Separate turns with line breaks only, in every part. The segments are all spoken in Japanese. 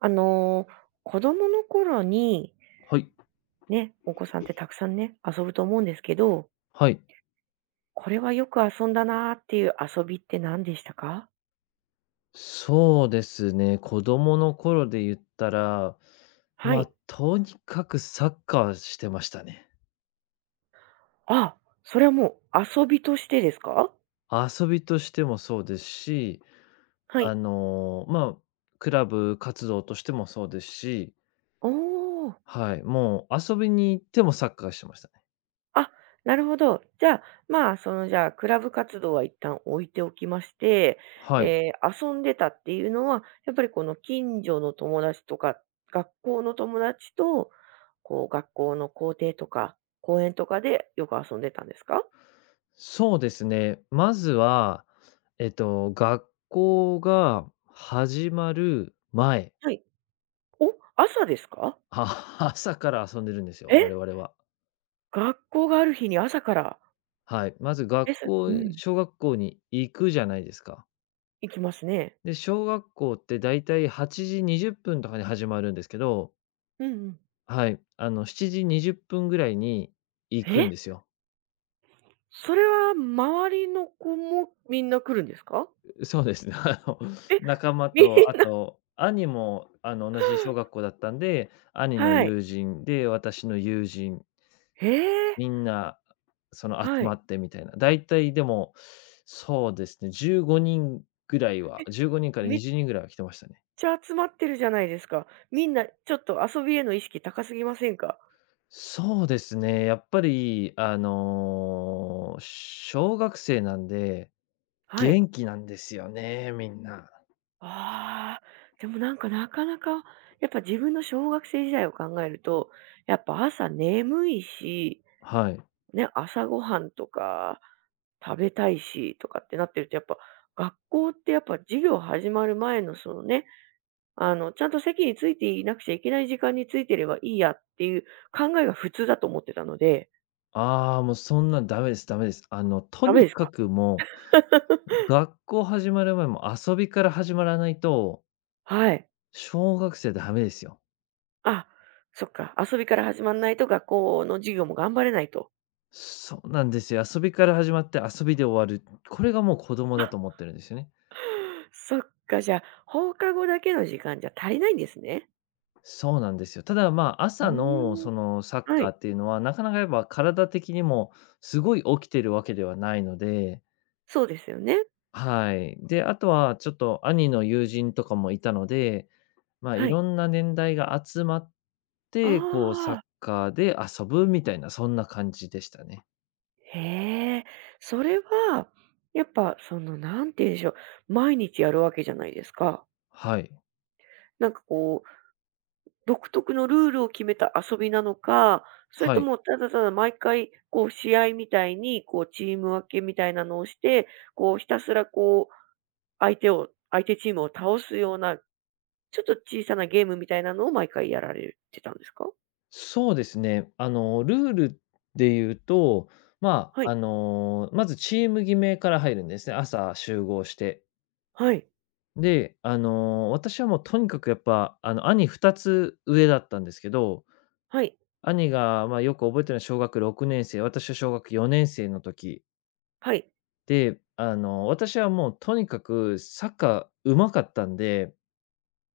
あの、子供の頃に、
はい。
ね、お子さんってたくさんね、遊ぶと思うんですけど、
はい。
これはよく遊んだなーっていう遊びって何でしたか？
そうですね。子供の頃で言ったら、
は
ま
い。
あ、とにかくサッカーしてましたね。
あ、それはもう遊びとしてですか？
遊びとしてもそうですし、
はい。
まあ、クラブ活動としてもそうですし、
おお。
はい、もう遊びに行ってもサッカーしてましたね。
あ、なるほど。じゃあ、まあ、その、じゃあ、クラブ活動は一旦置いておきまして、
はい。
遊んでたっていうのは、やっぱりこの近所の友達とか、学校の友達と、こう、学校の校庭とか、公園とかでよく遊んでたんですか？
そうですね。まずは、学校が始まる前、
はい。お、朝ですか？
あ 朝から遊んでるんですよ、我
え、
々は。
学校がある日に朝から。
はい。まず
え、
学
そう
校
ん、
小学校に行くじゃないですか。
行きますね。
で、小学校ってだいたい8時20分とかに始まるんですけど、
うんうん。
はい、7時20分ぐらいに行く
え、
んですよ。
それは周りの子もみんな来るんですか？
そうですね。
え、
仲間
み
と、あ
んな
と、兄も、同じ小 学校だったんで、兄の
はい。
友人で、私の友人、
へえ、
みんな、その、
は
集ま
い。
ってみたいな。だいたいでも、そうですね、
え、
15人から
めっ
20人ぐらいは来てましたね。
ちゃ集まってるじゃないですか。みんなちょっと遊びへの意識高すぎませんか？
そうですね、やっぱり、小学生なんで、
はい。
元気なんですよね、みんな。
ああ、でもなんかなかなか、やっぱ自分の小学生時代を考えると、やっぱ朝眠いし、
はい。
ね、朝ごはんとか食べたいしとかってなってると、やっぱ学校ってやっぱ授業始まる前のそのね、ちゃんと席についていなくちゃいけない時間についてればいいやっていう考えが普通だと思ってたので
ああ、もうそんなんダメですダメです。と
ダメ
に
です
か
か？
くもう、学校始まる前も遊びから始まらないと、
はい。
小学生ダメですよ。
あ、そっか、遊びから始まらないと学校の授業も頑張れないと。
そうなんですよ。遊びから始まって遊びで終わる。これがもう子供だ
あ、
と思ってるんですよね。
そっか、じゃあ、放課後だけの時間じゃ足りないんですね。
そうなんですよ。ただ、まあ、
う
朝の
ーん。
そのサッ
は
カー
い、
っていうのは、なかなかやっぱ体的にもすごい起きてるわけではないので、
そうですよね。
はい。で、あとはちょっと兄の友人とかもいたので、まあ、
は
い
い。
ろんな年代が集まって、こうサッ
ああ、
カーで遊ぶみたいな、そんな感じでしたね。
へえ、それは、やっぱその、なんて言うんでしょう、毎日やるわけじゃないですか。
はい。
なんかこう独特のルールを決めた遊びなのか、それ
は
と
い。
もただただ毎回こう試合みたいにこうチーム分けみたいなのをして、こうひたすらこう相手チームを倒すような、ちょっと小さなゲームみたいなのを毎回やられてたんですか？
そうですね。ルールで言うと、ま
は
あ、
い、
まずチーム決めから入るんですね。朝集合して。
はい、
で、私はもうとにかくやっぱ、兄2つ上だったんですけど、
はい、
兄が、まあ、よく覚えてるのは小学6年生、私は小学4年生の時
はい。
で、私はもうとにかくサッカー上手かったんで、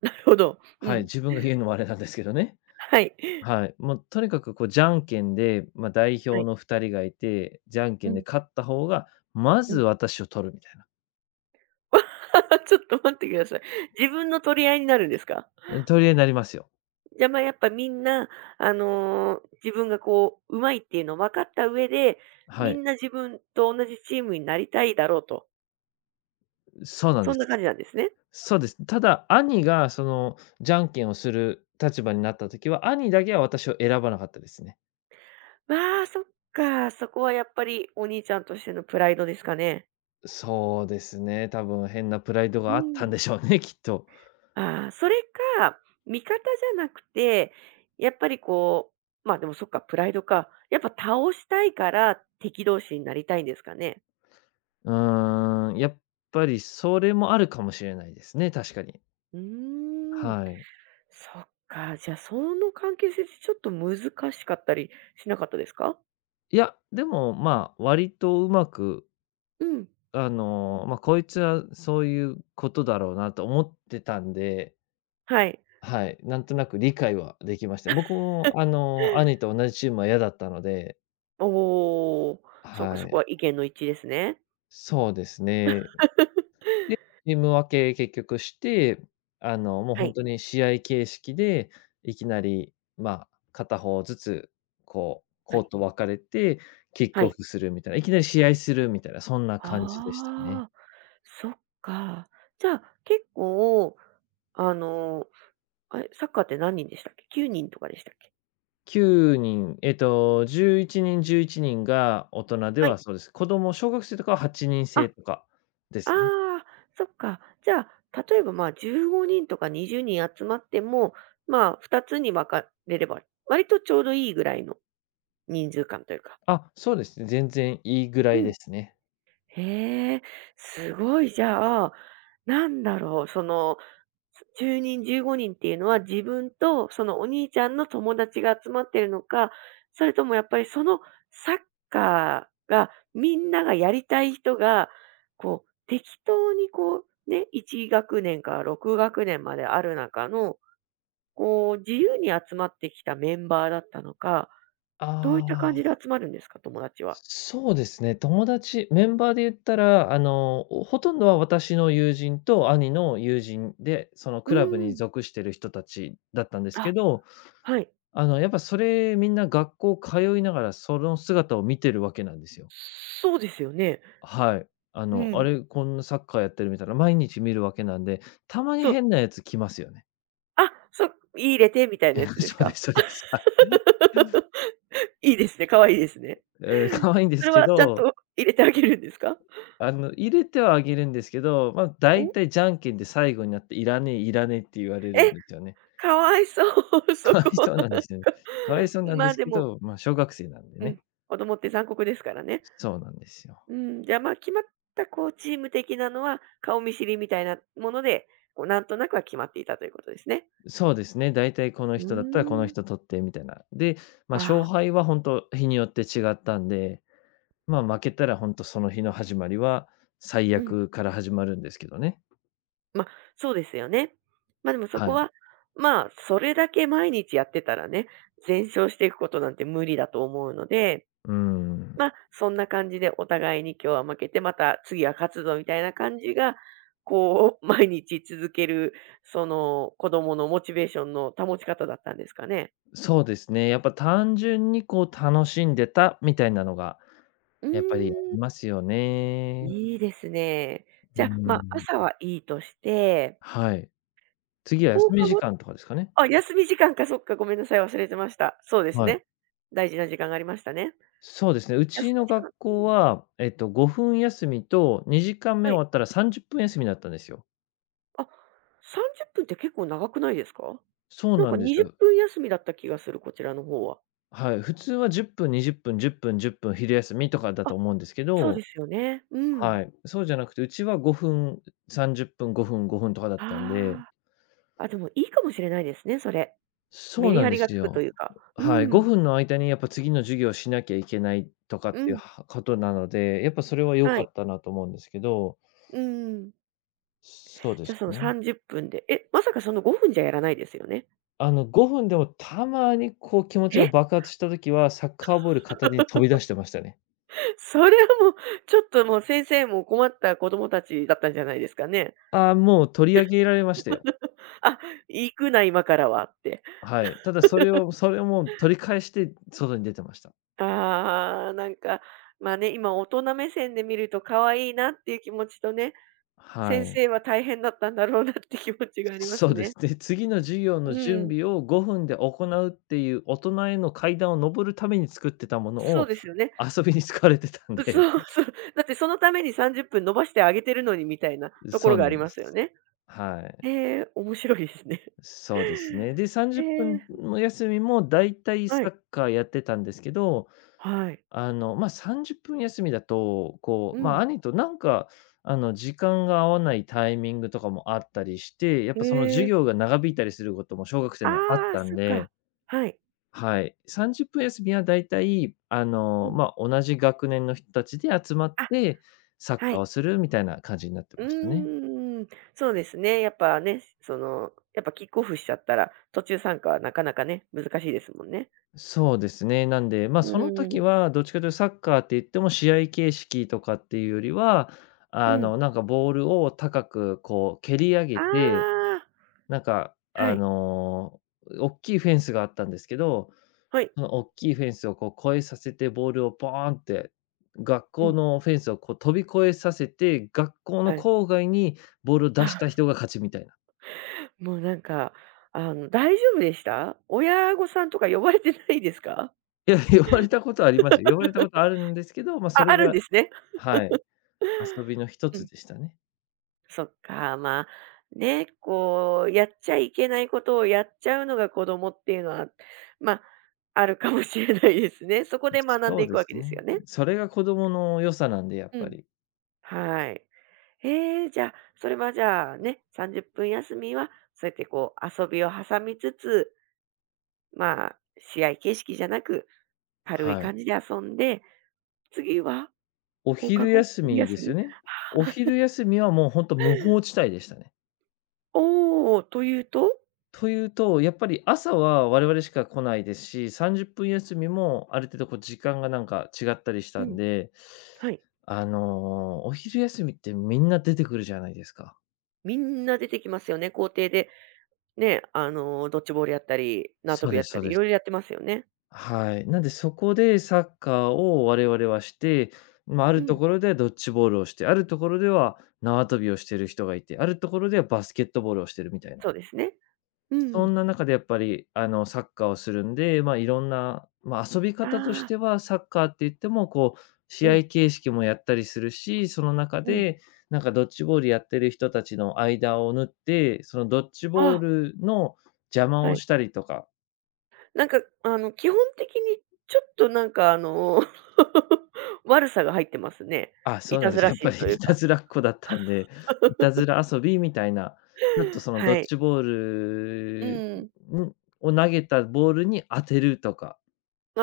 なるほど。う
はい、
ん。
自分が言うのもあれなんですけどね。
はい。
はい、もうとにかくこうじゃんけんで、まあ、代
は
表
い。
の2人がいて、じゃんけ
う
ん
ん、
で勝った方が、ま
う
ず
ん。
私を取るみたい
ちょっと待ってください。自分の取り合いになるんですか？
な、うん、取り合いになりますよ。
じゃ、ま、やっぱみんな、自分がこう、上手いっていうのを分かった上で、
は
み
い、
んな自分と同じチームになりたいだろうと、
そうなん
そ
で
んな感
す。
じなんですね。
そうです。ただ、兄がその、じゃんけんをする立場になった時は、兄だけは私を選ばなかったですね。
まあ、そっか、そこはやっぱりお兄ちゃんとしてのプライドですかね。
そうですね、多分変なプライド
う
があったん
ん。
でしょうね、きっと。
ああ、それか、味方じゃなくて、やっぱりこう、ま、あでもそっか、プライドか。やっぱ倒したいから敵同士になりたいんですかね？
うーん、やっぱりそれもあるかもしれないですね、確かに。
うーん。
はい。
そっか、じゃあ、その関係性ってちょっと難しかったりしなかったですか？
いや、でも、まあ、割とうまく、
うん。
まあ、こいつはそういうことだろうなと思ってたんで、
はい。
はい、なんとなく理解はできました。僕も兄と同じチームは嫌だったので、
おお、そこ
は
そこ
い。
は意見の一致ですね。
そうですね。で、チーム分け結局して、もう
は
本
い、
当に試合形式で、いきなり、まあ、片方ずつ、こう、
は
コー
い、
ト分かれて、キッ
は
クオ
い。
フするみたいな、いきなり試合するみたいな、そんな感じでしたね。
ああ、そっか。じゃあ、結構、あの、あれ、サッカーって何人でしたっけ？9人とかでしたっけ？
9人、11人、11人が大人で
はい。
はそうです。子供、小学生とかは8人
あ、あ
制とかですね。
あ、そっか。じゃあ、例えば、まあ、15人とか20人集まっても、まあ、2つに分かれれば、割とちょうどいいぐらいの人数感というか。
あ、そうですね、全然いいぐら
う
い
ん。
ですね。
へえ、すごい。じゃあ、なんだろう、その、10人、15人っていうのは自分とそのお兄ちゃんの友達が集まってるのか、それともやっぱりそのサッカーがみんながやりたい人が、こう、適当にこう、ね、1学年から6学年まである中の、こう、自由に集まってきたメンバーだったのか、どういった感
あ
じで
あ。
集まるんですか、友達は？
そうですね、友達メンバーで言ったら、ほとんどは私の友人と兄の友人で、その
う
ク
ー
ラブに
ん。
属してる人たちだったんですけ
あ、
ど、
はい。
やっぱそれみんな学校通いながらその姿を見てるわけなんですよ。
そうですよね。
はい。あ
う
の、あ
ん。
れ、こんなサッカーやってるみたいな、毎日見るわけなんで、たまに
そう。
変なやつ来ますよね。
あ、そう、入れてみたいなやつ です
そうで
か？
すそうです。はい。
いいですね、可愛いいですね。
えー、 可愛いんで
そ
す
れ
け
はちゃん
ど、
と入れてあげるんですか？
入れてはあげるんですけど、まあ、大
お、
体じゃんけんで最後になって「いらねえ、いらねえ」って言われるん
え、
ですよね。
かわいそう、そ
かわい
こは
そうなん
な
で
ん
すよ
か。
ね。かわいそうな ん
ま
で
あ、
す
で
け
も、
ど、まあ、小学生なんで
う
ね。
ん、子供って残酷ですからね。
そうなんですよ。
うん、じゃあ、ま、あ決まったこうチーム的なのは、顔見知りみたいなもので、こうなんとなくは決まっていたということですね。
そうですね、大体この
うー
人だったらこの
ん。
人取ってみたいな。で、ま
あ
あ、勝
あ、
敗は本当日によって違ったんで、まあ、負けたら本当その日の始まりは最
うん。
悪から始まるんですけどね。
まあ、そうですよね。ま、でもそ
は
こ
い。
は、まあ、それだけ毎日やってたらね、全勝していくことなんて無理だと思うので、
うん。
まあ、そんな感じでお互いに今日は負けて、また次は勝つぞみたいな感じが、こう、毎日続ける、その、子供のモチベーションの保ち方だったんですかね？
そうですね、やっぱ単純にこう楽しんでたみたいなのが
うー
やっぱりあ
ん、
りますよね。
いいですね。
う
じゃ、あまあ、
ん。
朝はいいとして、
はい。次は
放
休み
課
時
後
間とかですかね。
あ、休み時間か、そっか、ごめんなさい、忘れてました。そうです
はい。
ね。大事な時間がありましたね。
そうですね、う
休
ち
み
の
時
学
間
校
うん、
は、5分休みと2時間目
はい。
終わったら30分休みだったんですよ。
あ、30分っぷんって結構長くないですか？
そう
なん
な
か
んです
20
よ。
分休みだった気がする、こちらの方は。
はい。普通は10分、20分、10分、10分昼休みとかだと
あ、
思うんですけ
そう
ど、
ですよね。うん。
はい。そうじゃなくて、うちは5分、30分、5分、5分とかだったんで、
ああ、あ、でもいいかもしれないですね、それ。
そ
メ
う
リ
なん
ハ
で
リが
す
つくと
よ。
いうか。う
はい、
ん、
5分の間にやっぱ次の授業をしなきゃいけないとかっ
う
ていう
ん、
はことなので、やっぱそれは良
は
か
い。
ったなと思うんですけど、
うんうんはいうん
そうで
じゃ、
す
その
ね。
30分で、え、まさかその5分じゃやらないですよね？
あの5分でもたまにこう気持ちが
え？
爆発した時は、サッカーボール片手に飛び出してましたね。
それはもう、ちょっともう先生も困った子供たちだったんじゃないですかね。
ああ、もう取り上げられましたよ。
あ、行くな今からはって。
はい。ただそれをもう取り返して外に出てました。
ああ、なんか、まあね、今大人目線で見ると可愛いなっていう気持ちとね、
は
先
い。
生は大変だったんだろうなって気持ちがありま
そ
す
うです。
ね。
で、次の授業の
う
準
ん。
備を5分で行うっていう大人への階段を上るために作ってたもの
そう
を
ですよね。
遊びに使われてたん
う、
で、
そうそう。だってそのために30分伸ばしてあげてるのにみたいな とこ
そ
ろ
う
があ
な
り
んで
ますよ
す。
ね。
はい、
ええ、面白いですね。
そうですね。で、
え
30分
え、
の休みもだいたい
は
サ
い。
ッカーやってたんですけど、
はい。
まあ、30分休みだと、こ
う
う、まあ、
ん。
兄となんか、時間が合わないタイミングとかもあったりして、やっ
え
ぱその授
え。
業が長引いたりすることも小学生にはあっ
ああ、
たん
そっ
で、
か。はい。
はい。30分休みはだいたい、
うん。
まあ、同じ学年の人たちで集まっ
あ、
て、サッ
は
カー
い。
をするみたいな感じになって
う
ましたね。
ーん、そうですね。やっぱね、その、やっぱキックオフしちゃったら、途中参加はなかなかね、難しいですもんね。
そうですね。なんで、まあ、
う
その
ー
時
ん、
はどっちかというとサッカーって言っても試合形式とかっていうよりは、
うん。
なんかボールを高くこう蹴り上げ
あ
て、
あ、
なんか、
はい。
おきいフェンスがあったんですけど、
はい。
その大きいフェンスをこう越えさせて、ボールをポーンって、学
う
校
ん、
のフェンスをこう飛び越えさせて、学校の
はい。
郊外にボールを出した人 が勝ちみたいな。
もうなんか、大丈夫でした？親御さんとか呼ばれてないですか？
いや、呼ばれたことありますよ。呼ば れたことあるんですけど、まあ、そ
あ、
れ
あるんで
が、
すね。
はい、遊びの一
う
つ
ん。
でしたね。
そっか、まあ、ね、こう、やっちゃいけないことをやっちゃうのが子供っていうのは、まあ、あるかもしれないですね。そこで学んで
そう
いく
で
わけ
す
です
ね。
よね。
それが子供の良さなんで、やっ
う
ぱ
ん。
り。
はい。じゃあ、それはじゃあね、30分休みは、そうやってこう遊びを挟みつつ、まあ、試合形式じゃなく、軽い
は
感
い。
じで遊んで、次は
お
放課
昼
後、
休
昼
みで
休
すよ
み？
ね。お昼休みはもう本当無法地帯でしたね。
おお、というと？
というと、やっぱり朝は我々しか来ないですし、30分休みもある程度こう時間がなんか違ったりし
う
た
ん。
んで、
はい。
お昼休みってみんな出てくるじゃないですか。
みんな出てきますよね、校庭でね、ドッジボールやったり、縄跳
そう
び
で
や
す
った
そう
り、い
で
ろ
す。
いろやってますよね。
はい。なんでそこでサッカーを我々はして、まあ、あ
う
ると
ん、
ころではドッジボールをして、あるところでは縄跳びをしてる人がいて、あるところではバスケットボールをしてるみたいな。
そうですね。う
そ
ん
んな中でやっぱり、サッカーをするんで、まあ、いろんな、まあ、遊び方とし
ああ、
ては、サッカーって言っても、こう、
う
試
ん、
合形式もやったりするし、その中
うん。
で、なんかドッジボールやってる人たちの間を縫って、そのドッジ
あ
ボー
あ、
ルの邪魔
は
を
い。
したりとか、
なんか、基本的にちょっとなんか、悪さが入ってますね。
あ、
い
そうな
た
んで
ず
す、
ら
やっぱ
心
り
という
いた
か。
ずらっ子だったんで、いたずら遊びみたいな、ちょっとそのド
は
ッ
い。
ジボー
う
ル、
ん。
んを投げたボールに当てるとか、
あ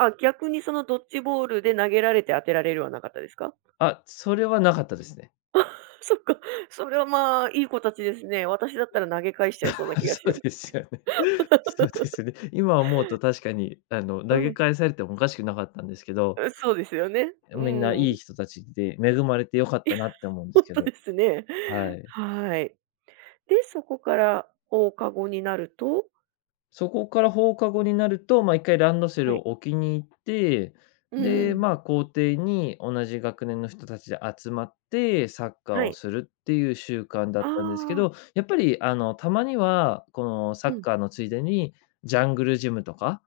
あ、あ、逆にそのドッジボールで投げられて当てられるはなかったですか？
あ、それはなかったですね。
そっか、それはまあ、いい子たちですね。私だったら投げ返しちゃいそうな気 が
そ
し
う
ま
で
す。
すよね。そうですね。今思うと確かに、投げ返されてもおかしくなかったんですけど、
うん、そうですよね。う
みんない
ん。
い人たちで恵まれて良かったなって思うんです
本
け
当で
ど、
すね。
はい。
はい。で、そこから放課後になると
そこから放課後になると、まあ、一回ランドセ
は
ルを
い。
置きに行って、
う
で、
ん。
まあ、校庭に同じ学年の人たちで集まって、サッカー
は
を
い。
するっていう習慣だ
あ
ったんですけ
あ、
ど、やっぱり、たまには、このサ
う
ッ
ん。
カーのついでに、ジャングルジムとか、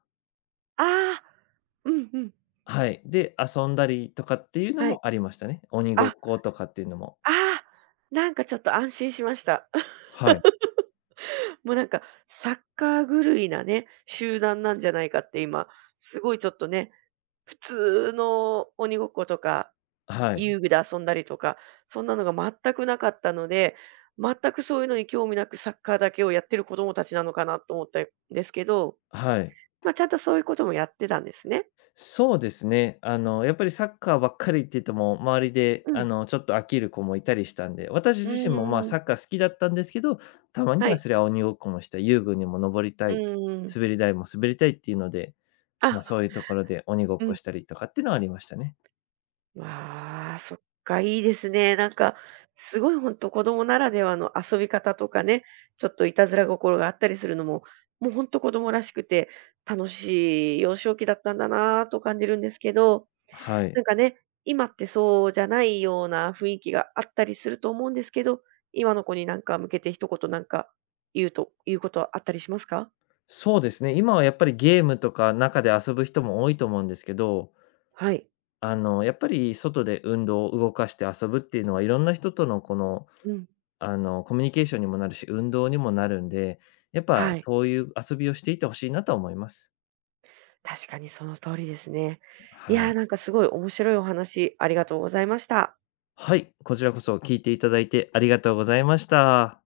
ああ、うんうん。
はい、で、遊んだりとかっていうの
はい。
もありましたね。鬼ご
あ、
っことかっていうのも。
ああ、なんかちょっと安心しました。
はい。
もうなんかサッカー狂いなね、集団なんじゃないかって今、すごいちょっとね、普通の鬼ごっことか
はい。
遊具で遊んだりとか、そんなのが全くなかったので、全くそういうのに興味なくサッカーだけをやってる子供たちなのかなと思ったんですけど、
はい。
まあ、ちゃんとそういうこともやってたんですね。
そうですね。やっぱりサッカーばっかりって言っても、周りで、
うん。
ちょっと飽きる子もいたりしたんで、私
う
自身も、まあ、
ーん。
サッカー好きだったんですけど、たまに
は
は
い。
それは鬼ごっこもした、遊具にも登りた
う
い、
ーん。
滑り台も滑りたいっていうので、
あ、
まあ、そういうところで鬼ごっ
う
こ
ん。
したりとかっていうのはありましたね。
わあ、そっか、いいですね。なんか、すごい本当子供ならではの遊び方とかね、ちょっといたずら心があったりするのも、もう本当子供らしくて、楽しい幼少期だったんだなぁと感じるんですけど
は
な
い。
んかね、今ってそうじゃないような雰囲気があったりすると思うんですけど、今の子になんか向けて一言なんか言うと言うことはあったりしますか？
そうですね。今はやっぱりゲームとか中で遊ぶ人も多いと思うんですけど、
はい。
やっぱり外で運動を動かして遊ぶっていうのは、いろんな人とのこの、
うん。
コミュニケーションにもなるし、運動にもなるんで、やっぱ
はい。
そういう遊びをしていてほしいなとは思います。
確かにその通りですね。い
は
やー、
い。
なんかすごい面白いお話ありがとうございました。
はい、こちらこそ聞いていただいてありがとうございました。